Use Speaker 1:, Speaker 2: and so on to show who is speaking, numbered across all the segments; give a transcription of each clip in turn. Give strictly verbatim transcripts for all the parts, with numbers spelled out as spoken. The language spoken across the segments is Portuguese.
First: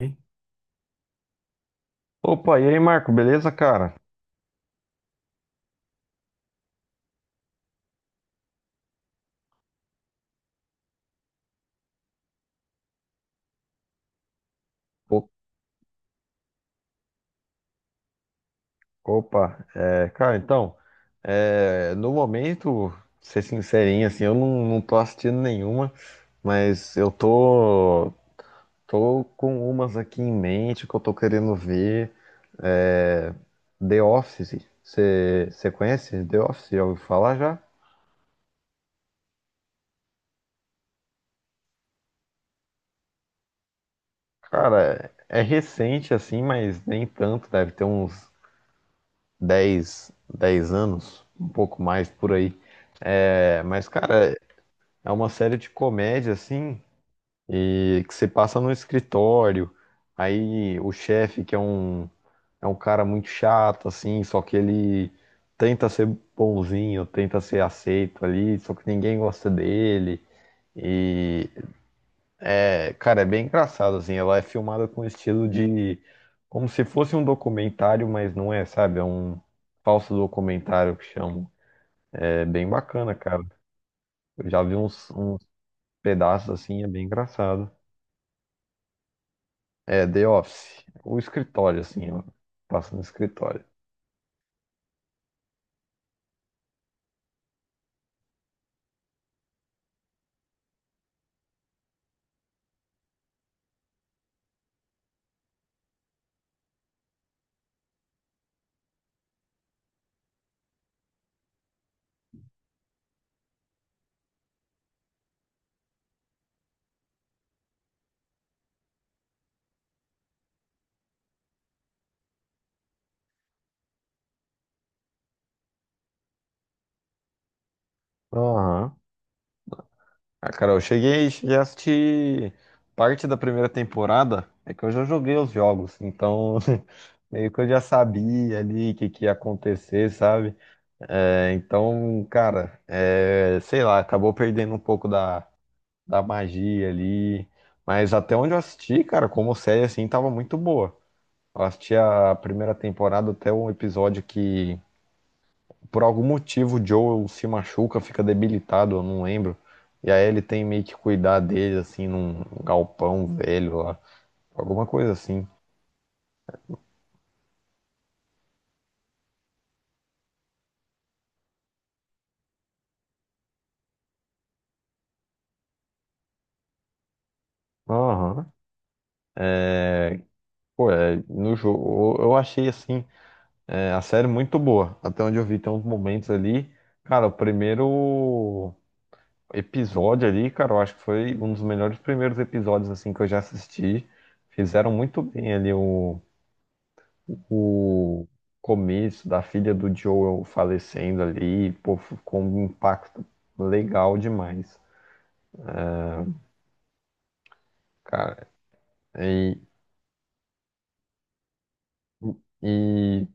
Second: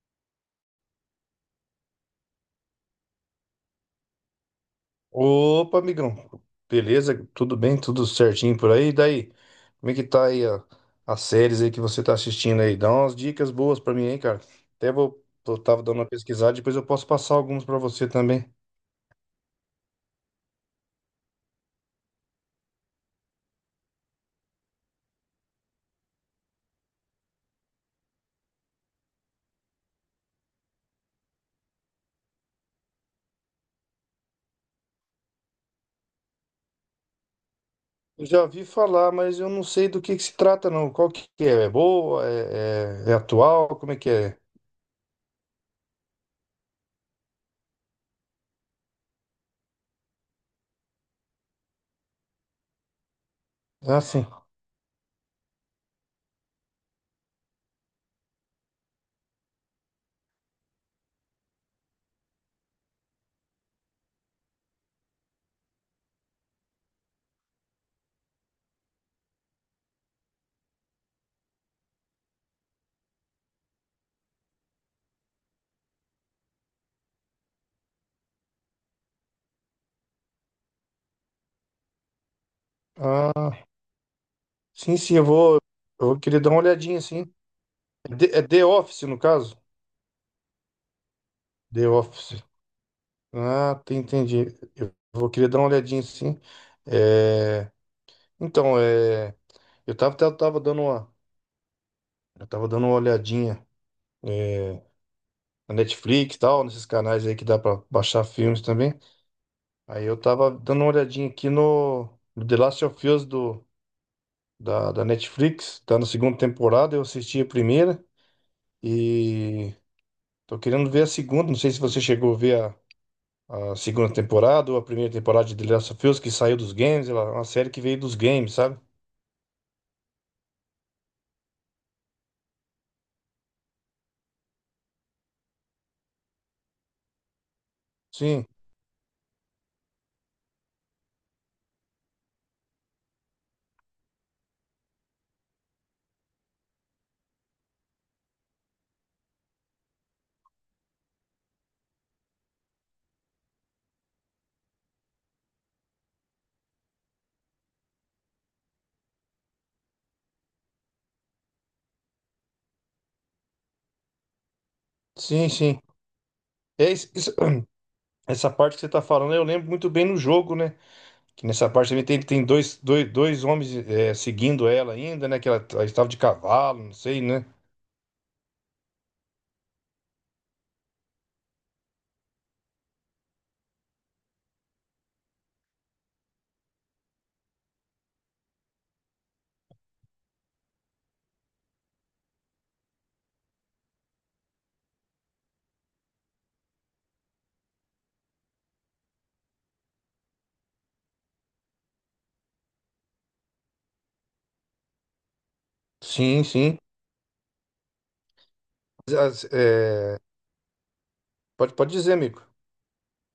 Speaker 1: Hein? Opa, e aí, Marco, beleza, cara?
Speaker 2: Opa, amigão. Beleza? Tudo bem? Tudo certinho por aí? E daí? Como é que tá aí a- as séries aí que você tá assistindo aí? Dá umas dicas boas pra mim aí, cara. Até vou,
Speaker 1: O-
Speaker 2: eu tava dando uma pesquisada, depois eu posso passar alguns pra você também.
Speaker 1: Opa, é, cara, então, é, no momento, pra ser sincerinho, assim, eu não, não tô assistindo nenhuma, mas eu tô, tô com umas aqui em mente que eu tô querendo ver. É, The Office, você conhece The Office? Já ouviu falar já?
Speaker 2: Eu já ouvi falar, mas eu não sei do que que se trata, não. Qual que é? É boa? É, é- é atual? Como é que é?
Speaker 1: Cara, é é recente assim, mas nem tanto, deve ter uns dez dez anos, um pouco mais por aí. É, mas,
Speaker 2: Ah, sim.
Speaker 1: cara, é uma série de comédia, assim, e que você passa no escritório, aí o chefe, que é um, é um cara muito chato, assim, só que ele tenta ser bonzinho, tenta ser aceito ali, só que ninguém gosta dele. E, é, cara, é bem engraçado, assim, ela é filmada com estilo de, como se fosse um documentário, mas não é, sabe? É um falso documentário que chamam. É bem bacana, cara.
Speaker 2: Ah,
Speaker 1: Eu já vi
Speaker 2: sim,
Speaker 1: uns,
Speaker 2: sim, eu
Speaker 1: uns
Speaker 2: vou, eu vou querer
Speaker 1: pedaços
Speaker 2: dar uma
Speaker 1: assim, é
Speaker 2: olhadinha,
Speaker 1: bem
Speaker 2: sim.
Speaker 1: engraçado.
Speaker 2: É The, é The Office, no caso?
Speaker 1: É, The Office. O escritório,
Speaker 2: The
Speaker 1: assim, ó.
Speaker 2: Office.
Speaker 1: Passa no escritório.
Speaker 2: Ah, te- entendi. Eu vou querer dar uma olhadinha sim. É, então, é... eu tava, eu tava dando uma... eu tava dando uma olhadinha é, na Netflix e tal, nesses canais aí que dá pra baixar filmes também. Aí eu tava dando uma olhadinha aqui no, no The Last of Us do... da... da Netflix, tá na segunda temporada, eu assisti a primeira e tô querendo ver a segunda. Não sei se você chegou a ver a a segunda temporada ou a primeira temporada de The Last of Us, que saiu dos games, ela é uma série que veio dos games, sabe?
Speaker 1: Aham. Ah, cara, eu cheguei, cheguei a assistir parte da primeira temporada. É que eu já joguei os jogos, então meio que eu já
Speaker 2: Sim,
Speaker 1: sabia ali o que, que ia acontecer, sabe? É, então, cara, é, sei lá, acabou perdendo um pouco da, da magia ali. Mas até onde eu assisti, cara, como série assim, tava muito boa. Eu assisti a primeira temporada até um episódio que, por algum motivo, o Joel se machuca, fica debilitado, eu não lembro. E aí ele tem meio que cuidar dele, assim, num galpão velho lá. Alguma coisa assim.
Speaker 2: sim, sim. É isso- isso- essa parte que você tá falando, eu lembro muito bem no jogo, né? Que nessa parte também tem, tem dois, dois, dois homens é, seguindo ela ainda, né? Que ela, ela estava de cavalo, não sei, né?
Speaker 1: Aham. Pô, é, no jogo, eu eu achei assim, é, a série muito boa. Até onde eu vi, tem uns momentos ali. Cara, o primeiro episódio ali, cara, eu acho que foi um dos melhores primeiros episódios assim que eu já assisti. Fizeram muito bem ali o, o começo da filha do Joel falecendo ali, pô, ficou um impacto legal demais,
Speaker 2: Sim, sim.
Speaker 1: cara.
Speaker 2: As-
Speaker 1: E,
Speaker 2: é, Pode, pode dizer, amigo.
Speaker 1: e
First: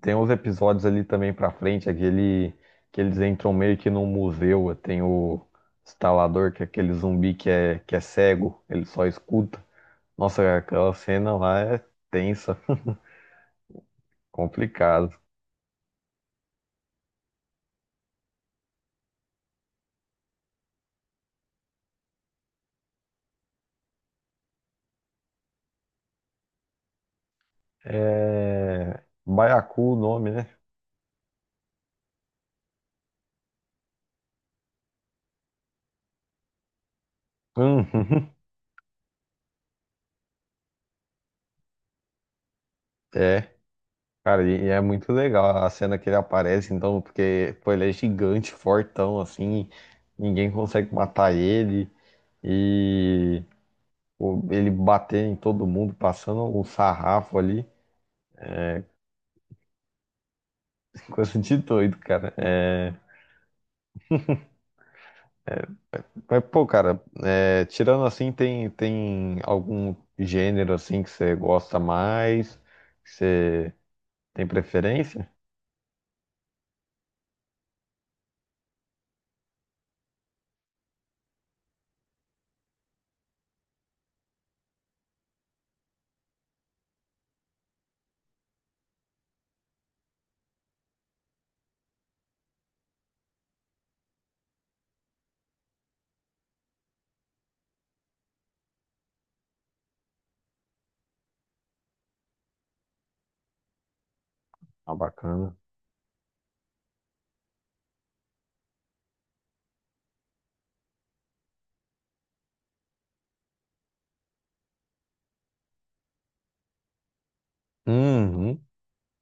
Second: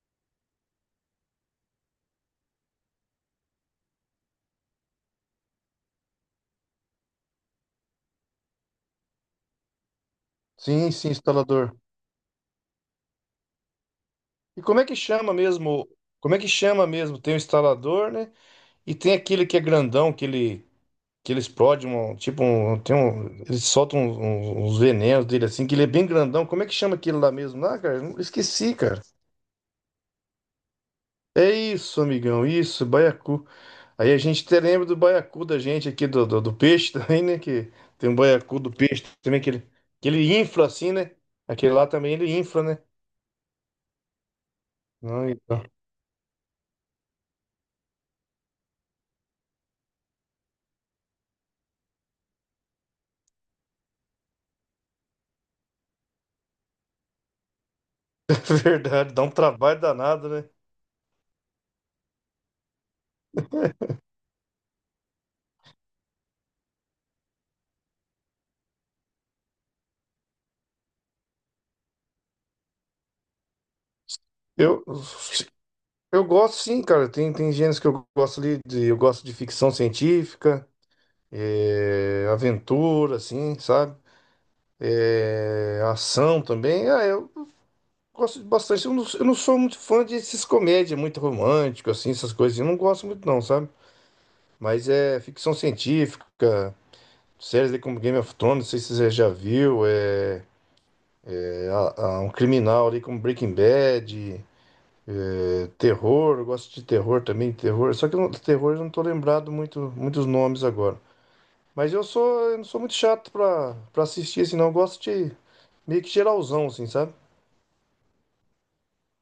Speaker 1: tem uns episódios ali também pra frente, aquele que eles entram meio que num museu, tem o instalador, que é aquele zumbi que é, que é cego, ele só escuta. Nossa, aquela
Speaker 2: Sim, sim,
Speaker 1: cena lá
Speaker 2: instalador.
Speaker 1: é tensa,
Speaker 2: E como é que
Speaker 1: complicado.
Speaker 2: chama mesmo? Como é que chama mesmo? Tem o instalador, né? E tem aquele que é grandão, que ele, que ele explode um. Tipo, um, tem um. Ele solta um- um- uns venenos dele assim, que ele é bem grandão. Como é que chama aquele lá mesmo? Ah, cara, eu esqueci, cara.
Speaker 1: É... Baiacu o nome, né?
Speaker 2: É isso, amigão, isso, baiacu. Aí a gente até lembra do baiacu da gente aqui, do, do, do peixe também, né? Que tem um
Speaker 1: Hum.
Speaker 2: baiacu do peixe também, que ele, que ele infla assim, né? Aquele lá também ele infla, né?
Speaker 1: É. Cara, e e é muito
Speaker 2: Não,
Speaker 1: legal
Speaker 2: então.
Speaker 1: a cena que ele aparece, então, porque, pô, ele é gigante, fortão, assim, ninguém consegue matar ele, e pô, ele bater em todo mundo, passando um sarrafo ali,
Speaker 2: Verdade, dá um trabalho danado, né?
Speaker 1: coisa de doido, cara. É, mas, pô, cara, é, tirando assim, tem, tem algum gênero, assim, que você gosta mais, que você tem
Speaker 2: Eu,
Speaker 1: preferência?
Speaker 2: eu gosto sim, cara. Tem, tem gêneros que eu gosto ali, de, eu gosto de ficção científica. É, aventura, assim, sabe? É, ação também. Ah, eu gosto de bastante. Eu não, eu não sou muito fã desses comédia, muito romântico, assim, essas coisas. Eu não gosto muito, não, sabe? Mas é ficção científica, séries ali como Game of Thrones, não sei se você já viu, é, é, a- a- um criminal ali como Breaking Bad,
Speaker 1: Ah, bacana.
Speaker 2: é, terror, eu gosto de terror também, terror. Só que eu não- terror eu não tô lembrado muito, muitos nomes agora. Mas eu sou, eu não sou muito chato pra, pra assistir, assim, não. Eu gosto de meio que geralzão, assim, sabe?
Speaker 1: Uhum.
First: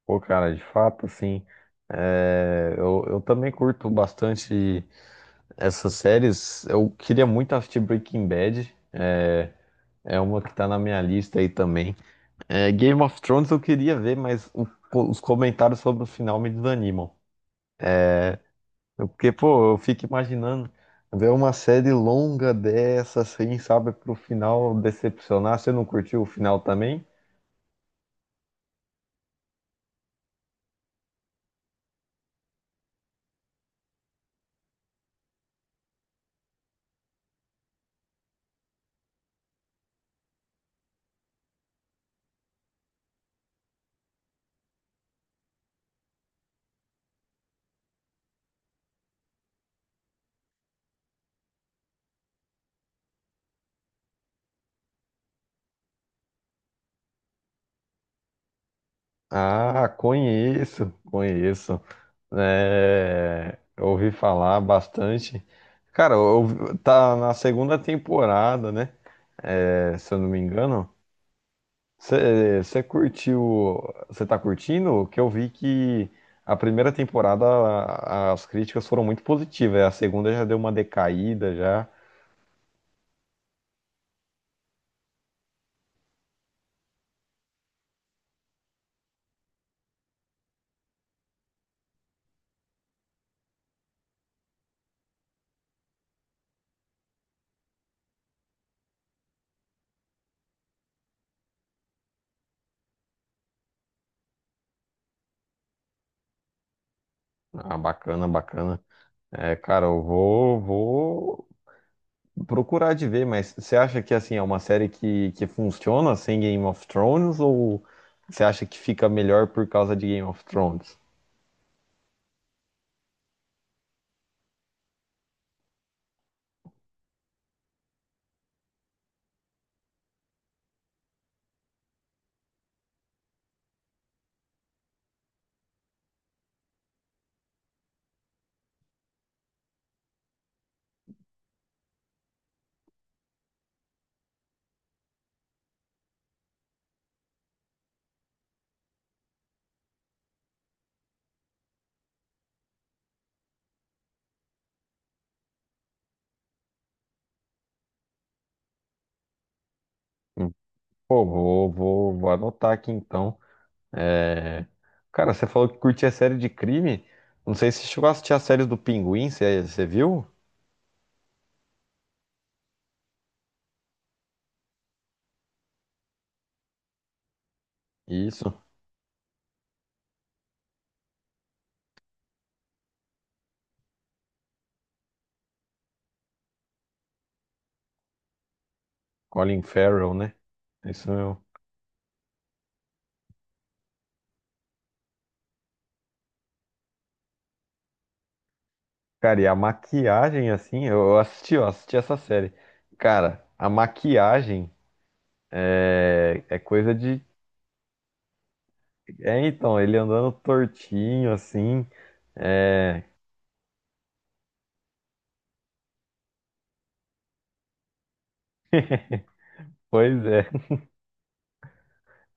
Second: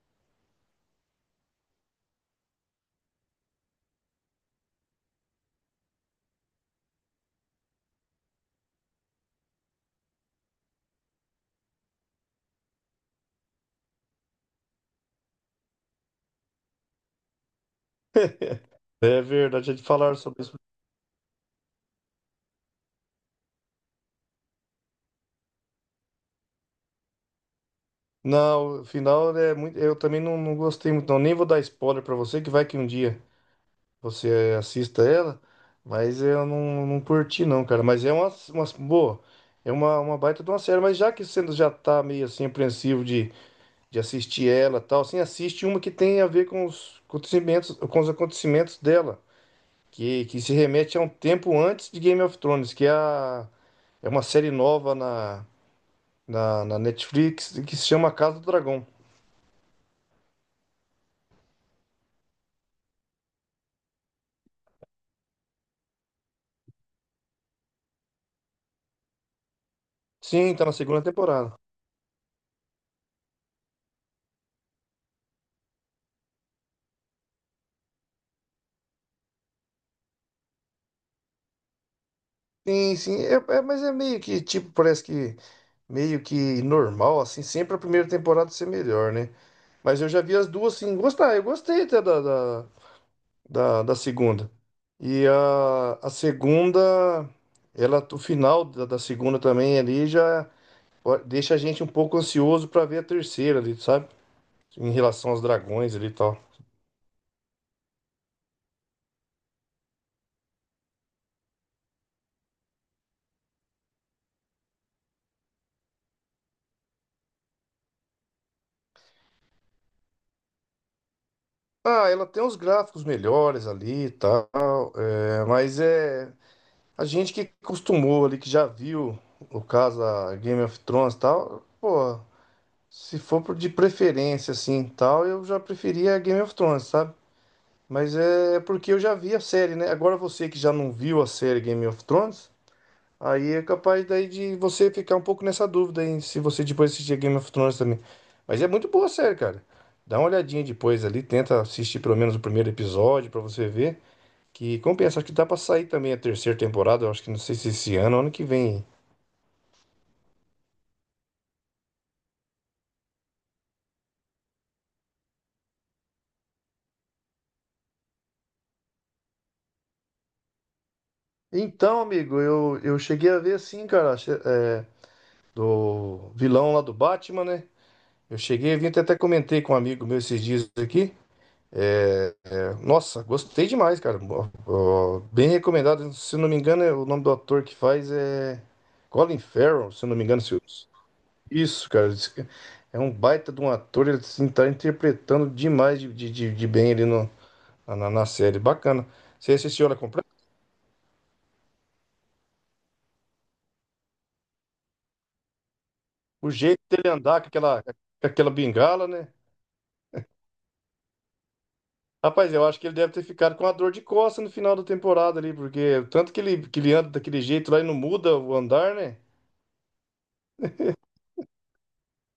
Speaker 1: Pô, cara, de fato, assim, é, eu, eu também curto bastante essas séries. Eu queria muito assistir Breaking Bad, é, é uma que tá na minha lista aí também. É, Game of Thrones eu queria ver, mas o- os comentários sobre o final me desanimam. Eu-
Speaker 2: É
Speaker 1: Porque, pô,
Speaker 2: verdade,
Speaker 1: eu
Speaker 2: de
Speaker 1: fico
Speaker 2: falar sobre isso.
Speaker 1: imaginando ver uma série longa dessa, assim, sabe, pro final decepcionar. Você não curtiu o final também?
Speaker 2: Não, o final é muito. Eu também não, não gostei muito, não. Nem vou dar spoiler pra você, que vai que um dia você eh, assista ela, mas eu não, não curti, não, cara. Mas é uma, uma boa, é uma, uma baita de uma série. Mas já que você já tá meio assim, apreensivo de, de assistir ela e tal, assim, assiste uma que tem a ver com os acontecimentos, com os acontecimentos dela. que, que se remete a um tempo antes de Game of Thrones, que é, a- é uma série nova na, na, na Netflix que se chama Casa do Dragão.
Speaker 1: Ah, conheço, conheço. É, ouvi falar bastante. Cara, eu- tá na segunda temporada, né? É, se eu não me
Speaker 2: Sim, tá na
Speaker 1: engano.
Speaker 2: segunda temporada.
Speaker 1: Você curtiu? Você tá curtindo? Que eu vi que a primeira temporada a- as críticas foram muito positivas. A segunda já deu uma decaída já.
Speaker 2: Sim, sim, é, é- mas é meio que, tipo, parece que meio que normal, assim, sempre a primeira temporada ser melhor, né? Mas eu já vi as duas, assim, gostar, eu gostei até da, da, da, da segunda. E a, a segunda, ela, o final da, da segunda também ali já. Po- deixa a gente um pouco ansioso pra ver a terceira ali, sabe? Em relação aos dragões ali e tal.
Speaker 1: Ah, bacana, bacana. É, cara, eu vou, vou procurar de ver, mas você acha que assim é uma série que, que funciona sem Game of Thrones ou você acha que fica melhor por causa de Game of Thrones?
Speaker 2: Ah, ela tem uns gráficos melhores ali e tal, é, mas é a gente que acostumou ali, que já viu o caso a Game of Thrones e tal, pô, se for por- de preferência assim e tal, eu já preferia a Game of Thrones, sabe? Mas é porque eu já vi a série, né? Agora você que já não viu a série Game of Thrones, aí é capaz daí de você ficar um pouco nessa dúvida, hein? Se você depois assistir Game of Thrones também. Mas é muito boa a série, cara. Dá uma olhadinha depois ali, tenta assistir pelo menos o primeiro episódio pra você ver que compensa. Acho que dá pra sair também a terceira temporada, eu acho que não sei se esse ano, ou ano que vem.
Speaker 1: Hum. Pô, vou, vou, vou anotar aqui então. É, cara, você falou que curtia série de crime. Não sei se você chegou a assistir as séries do Pinguim, você, você viu?
Speaker 2: Então, amigo, eu, eu cheguei a ver assim, cara, che- é, do vilão lá do Batman, né? Eu
Speaker 1: Isso,
Speaker 2: cheguei a ver até até comentei com um amigo meu esses dias aqui. É, é, nossa, gostei demais, cara. Ó, ó, bem recomendado. Se não me engano, é- o nome do ator que faz é Colin
Speaker 1: Colin
Speaker 2: Farrell, se
Speaker 1: Farrell,
Speaker 2: não me
Speaker 1: né?
Speaker 2: engano. Se eu-
Speaker 1: Isso mesmo.
Speaker 2: Isso, cara. Esse ca- É um baita de um ator. Ele assim, tá interpretando demais de, de, de- de bem ali no, na, na- na série. Bacana.
Speaker 1: Cara, e
Speaker 2: Você
Speaker 1: a
Speaker 2: assistiu ela completa?
Speaker 1: maquiagem, assim, eu eu assisti, eu assisti essa série. Cara, a maquiagem é
Speaker 2: O
Speaker 1: é
Speaker 2: jeito
Speaker 1: coisa
Speaker 2: dele
Speaker 1: de...
Speaker 2: andar com aquela, com aquela bengala, né?
Speaker 1: É, então, ele andando tortinho, assim.
Speaker 2: Rapaz, eu acho que ele
Speaker 1: É,
Speaker 2: deve ter ficado com a dor de costa no final da temporada ali, porque tanto que ele, que ele anda daquele jeito lá e não muda o andar, né?
Speaker 1: pois é,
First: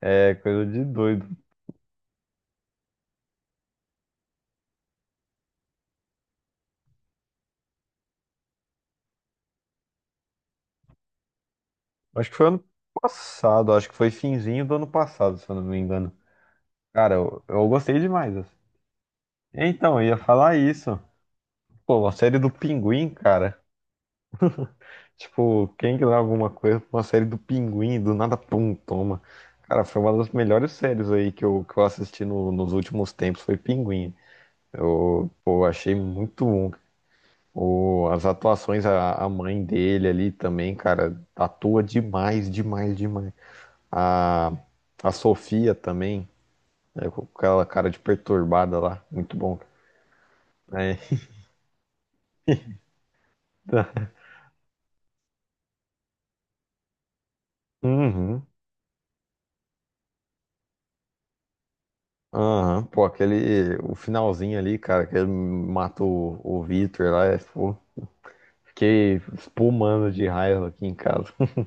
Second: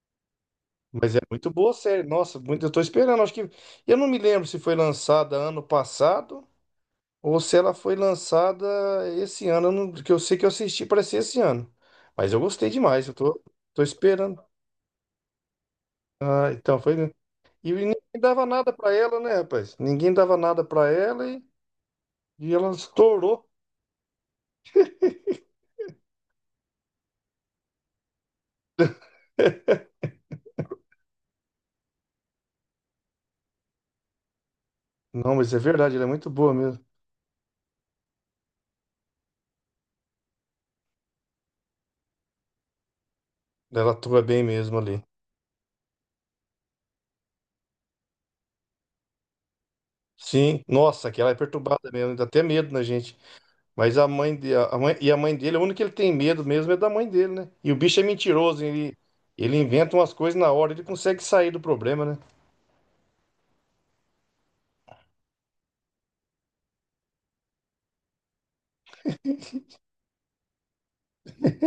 Speaker 1: é coisa de
Speaker 2: Mas é
Speaker 1: doido.
Speaker 2: muito boa a série. Nossa, muito, eu tô esperando. Acho que. Eu não me lembro se foi lançada ano passado ou se ela foi lançada esse ano. Eu não- Que eu sei que eu assisti, parece esse ano.
Speaker 1: Acho
Speaker 2: Mas
Speaker 1: que
Speaker 2: eu
Speaker 1: foi ano
Speaker 2: gostei demais. Eu tô,
Speaker 1: passado,
Speaker 2: tô
Speaker 1: acho que foi
Speaker 2: esperando.
Speaker 1: finzinho do ano passado, se eu não me engano.
Speaker 2: Ah, então foi.
Speaker 1: Cara, eu, eu
Speaker 2: E ninguém
Speaker 1: gostei demais
Speaker 2: dava
Speaker 1: assim.
Speaker 2: nada pra ela, né, rapaz?
Speaker 1: Então, eu
Speaker 2: Ninguém
Speaker 1: ia
Speaker 2: dava
Speaker 1: falar
Speaker 2: nada pra
Speaker 1: isso.
Speaker 2: ela e,
Speaker 1: Pô, a série do
Speaker 2: e ela
Speaker 1: Pinguim,
Speaker 2: estourou.
Speaker 1: cara. Tipo, quem que dá alguma coisa pra uma série do Pinguim, do nada, pum, toma. Cara, foi uma das melhores séries aí que eu, que eu assisti no- nos últimos tempos, foi Pinguim. Eu,
Speaker 2: Não, mas é
Speaker 1: pô, achei
Speaker 2: verdade, ela é muito boa
Speaker 1: muito...
Speaker 2: mesmo.
Speaker 1: O, as atuações, a, a mãe dele ali também, cara, atua demais, demais, demais.
Speaker 2: Ela atua bem
Speaker 1: A,
Speaker 2: mesmo ali.
Speaker 1: a Sofia também, né, com aquela cara de perturbada lá, muito bom.
Speaker 2: Sim, nossa,
Speaker 1: É.
Speaker 2: que ela é perturbada mesmo, dá até medo na gente. Mas a mãe de, a mãe, e a mãe dele, a única que ele tem medo mesmo é da mãe dele, né? E o bicho é
Speaker 1: Uhum.
Speaker 2: mentiroso, ele, ele inventa umas coisas na hora, ele consegue sair do problema, né?
Speaker 1: Aham, pô, aquele, o finalzinho ali, cara, que ele mata o, o Victor lá, é, pô, fiquei espumando de raiva aqui em casa.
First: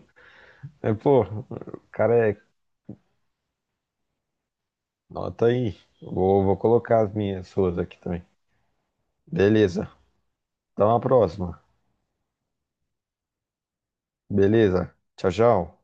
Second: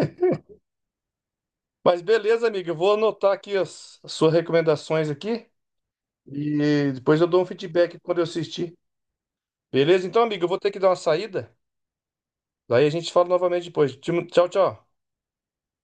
Speaker 1: É, pô, o
Speaker 2: Mas
Speaker 1: cara é...
Speaker 2: beleza, amigo, eu vou anotar aqui as, as suas recomendações
Speaker 1: Nota
Speaker 2: aqui
Speaker 1: aí, vou, vou
Speaker 2: e
Speaker 1: colocar as
Speaker 2: depois eu dou
Speaker 1: minhas
Speaker 2: um
Speaker 1: suas aqui
Speaker 2: feedback quando
Speaker 1: também.
Speaker 2: eu assistir.
Speaker 1: Beleza,
Speaker 2: Beleza? Então, amigo, eu vou ter que dar
Speaker 1: então
Speaker 2: uma
Speaker 1: a
Speaker 2: saída,
Speaker 1: próxima.
Speaker 2: daí a gente fala novamente depois. Tchau, tchau.
Speaker 1: Beleza? Tchau, tchau.